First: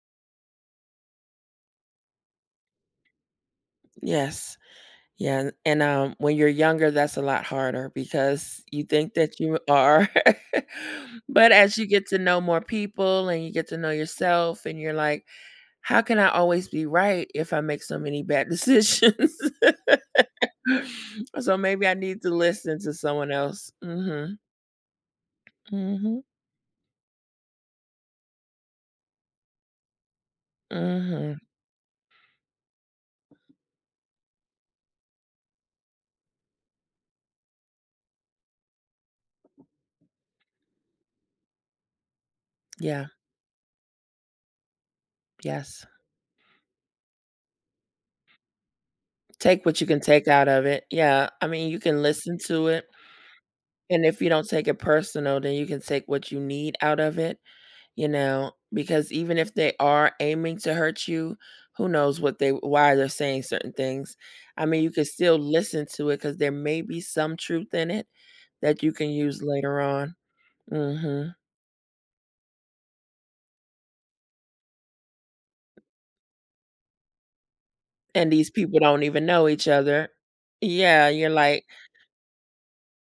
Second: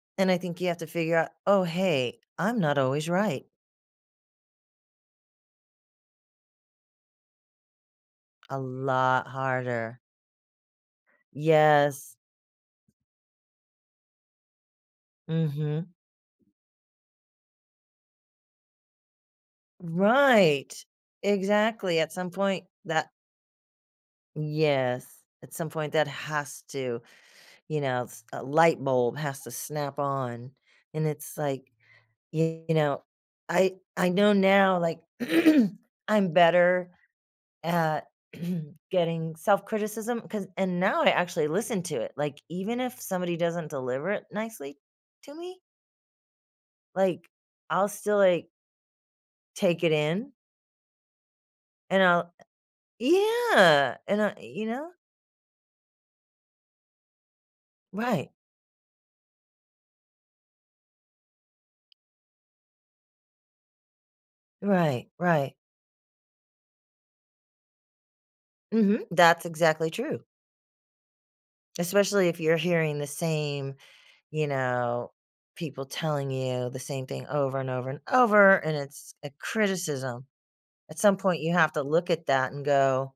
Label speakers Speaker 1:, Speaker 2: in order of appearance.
Speaker 1: And I think you have to figure out, "Oh, hey, I'm not always right."
Speaker 2: Yes. Yeah and, um, when you're younger that's a lot harder
Speaker 1: A
Speaker 2: because you think
Speaker 1: lot
Speaker 2: that you
Speaker 1: harder.
Speaker 2: are, but as you get
Speaker 1: Yes.
Speaker 2: to know more people, and you get to know yourself and you're like,
Speaker 1: Mhm.
Speaker 2: "How can I always be right if I make so many bad decisions?"
Speaker 1: Right,
Speaker 2: So, maybe I
Speaker 1: exactly, at
Speaker 2: need
Speaker 1: some
Speaker 2: to
Speaker 1: point
Speaker 2: listen to
Speaker 1: that
Speaker 2: someone else Mhm.
Speaker 1: Yes, at some point that
Speaker 2: Mhm.
Speaker 1: has to, you knows a light bulb has to snap on, and it's
Speaker 2: Mhm.
Speaker 1: like, you know I I know now, like, I'm better at getting self-criticism, 'cause and now I actually listen to it, like, even if
Speaker 2: Yeah.
Speaker 1: somebody doesn't deliver it nicely to me
Speaker 2: Yes.
Speaker 1: like, I'll still, like
Speaker 2: Take what
Speaker 1: take
Speaker 2: you
Speaker 1: it
Speaker 2: can take
Speaker 1: in
Speaker 2: out of it, yeah. I mean, you
Speaker 1: and
Speaker 2: can
Speaker 1: I'll,
Speaker 2: listen
Speaker 1: uh
Speaker 2: to it
Speaker 1: Yeah,
Speaker 2: and
Speaker 1: and
Speaker 2: if you
Speaker 1: I
Speaker 2: don't
Speaker 1: you
Speaker 2: take it
Speaker 1: know?
Speaker 2: personal, then you can take what you need out of it, you
Speaker 1: Right.
Speaker 2: know, because even if they are aiming to hurt you, who knows what they why they're saying certain things. I mean, you could
Speaker 1: Right,
Speaker 2: still
Speaker 1: right.
Speaker 2: listen to it, 'cause there may be some truth in it that you
Speaker 1: Mhm,
Speaker 2: can use
Speaker 1: that's
Speaker 2: later
Speaker 1: exactly
Speaker 2: on.
Speaker 1: true.
Speaker 2: Mhm.
Speaker 1: Especially if you're hearing the same, you know, people telling you the same thing over and over and
Speaker 2: And these
Speaker 1: over, and
Speaker 2: people don't
Speaker 1: it's
Speaker 2: even
Speaker 1: a
Speaker 2: know each other.
Speaker 1: criticism. At
Speaker 2: Yeah,
Speaker 1: some
Speaker 2: you're
Speaker 1: point you
Speaker 2: like
Speaker 1: have to look at that and go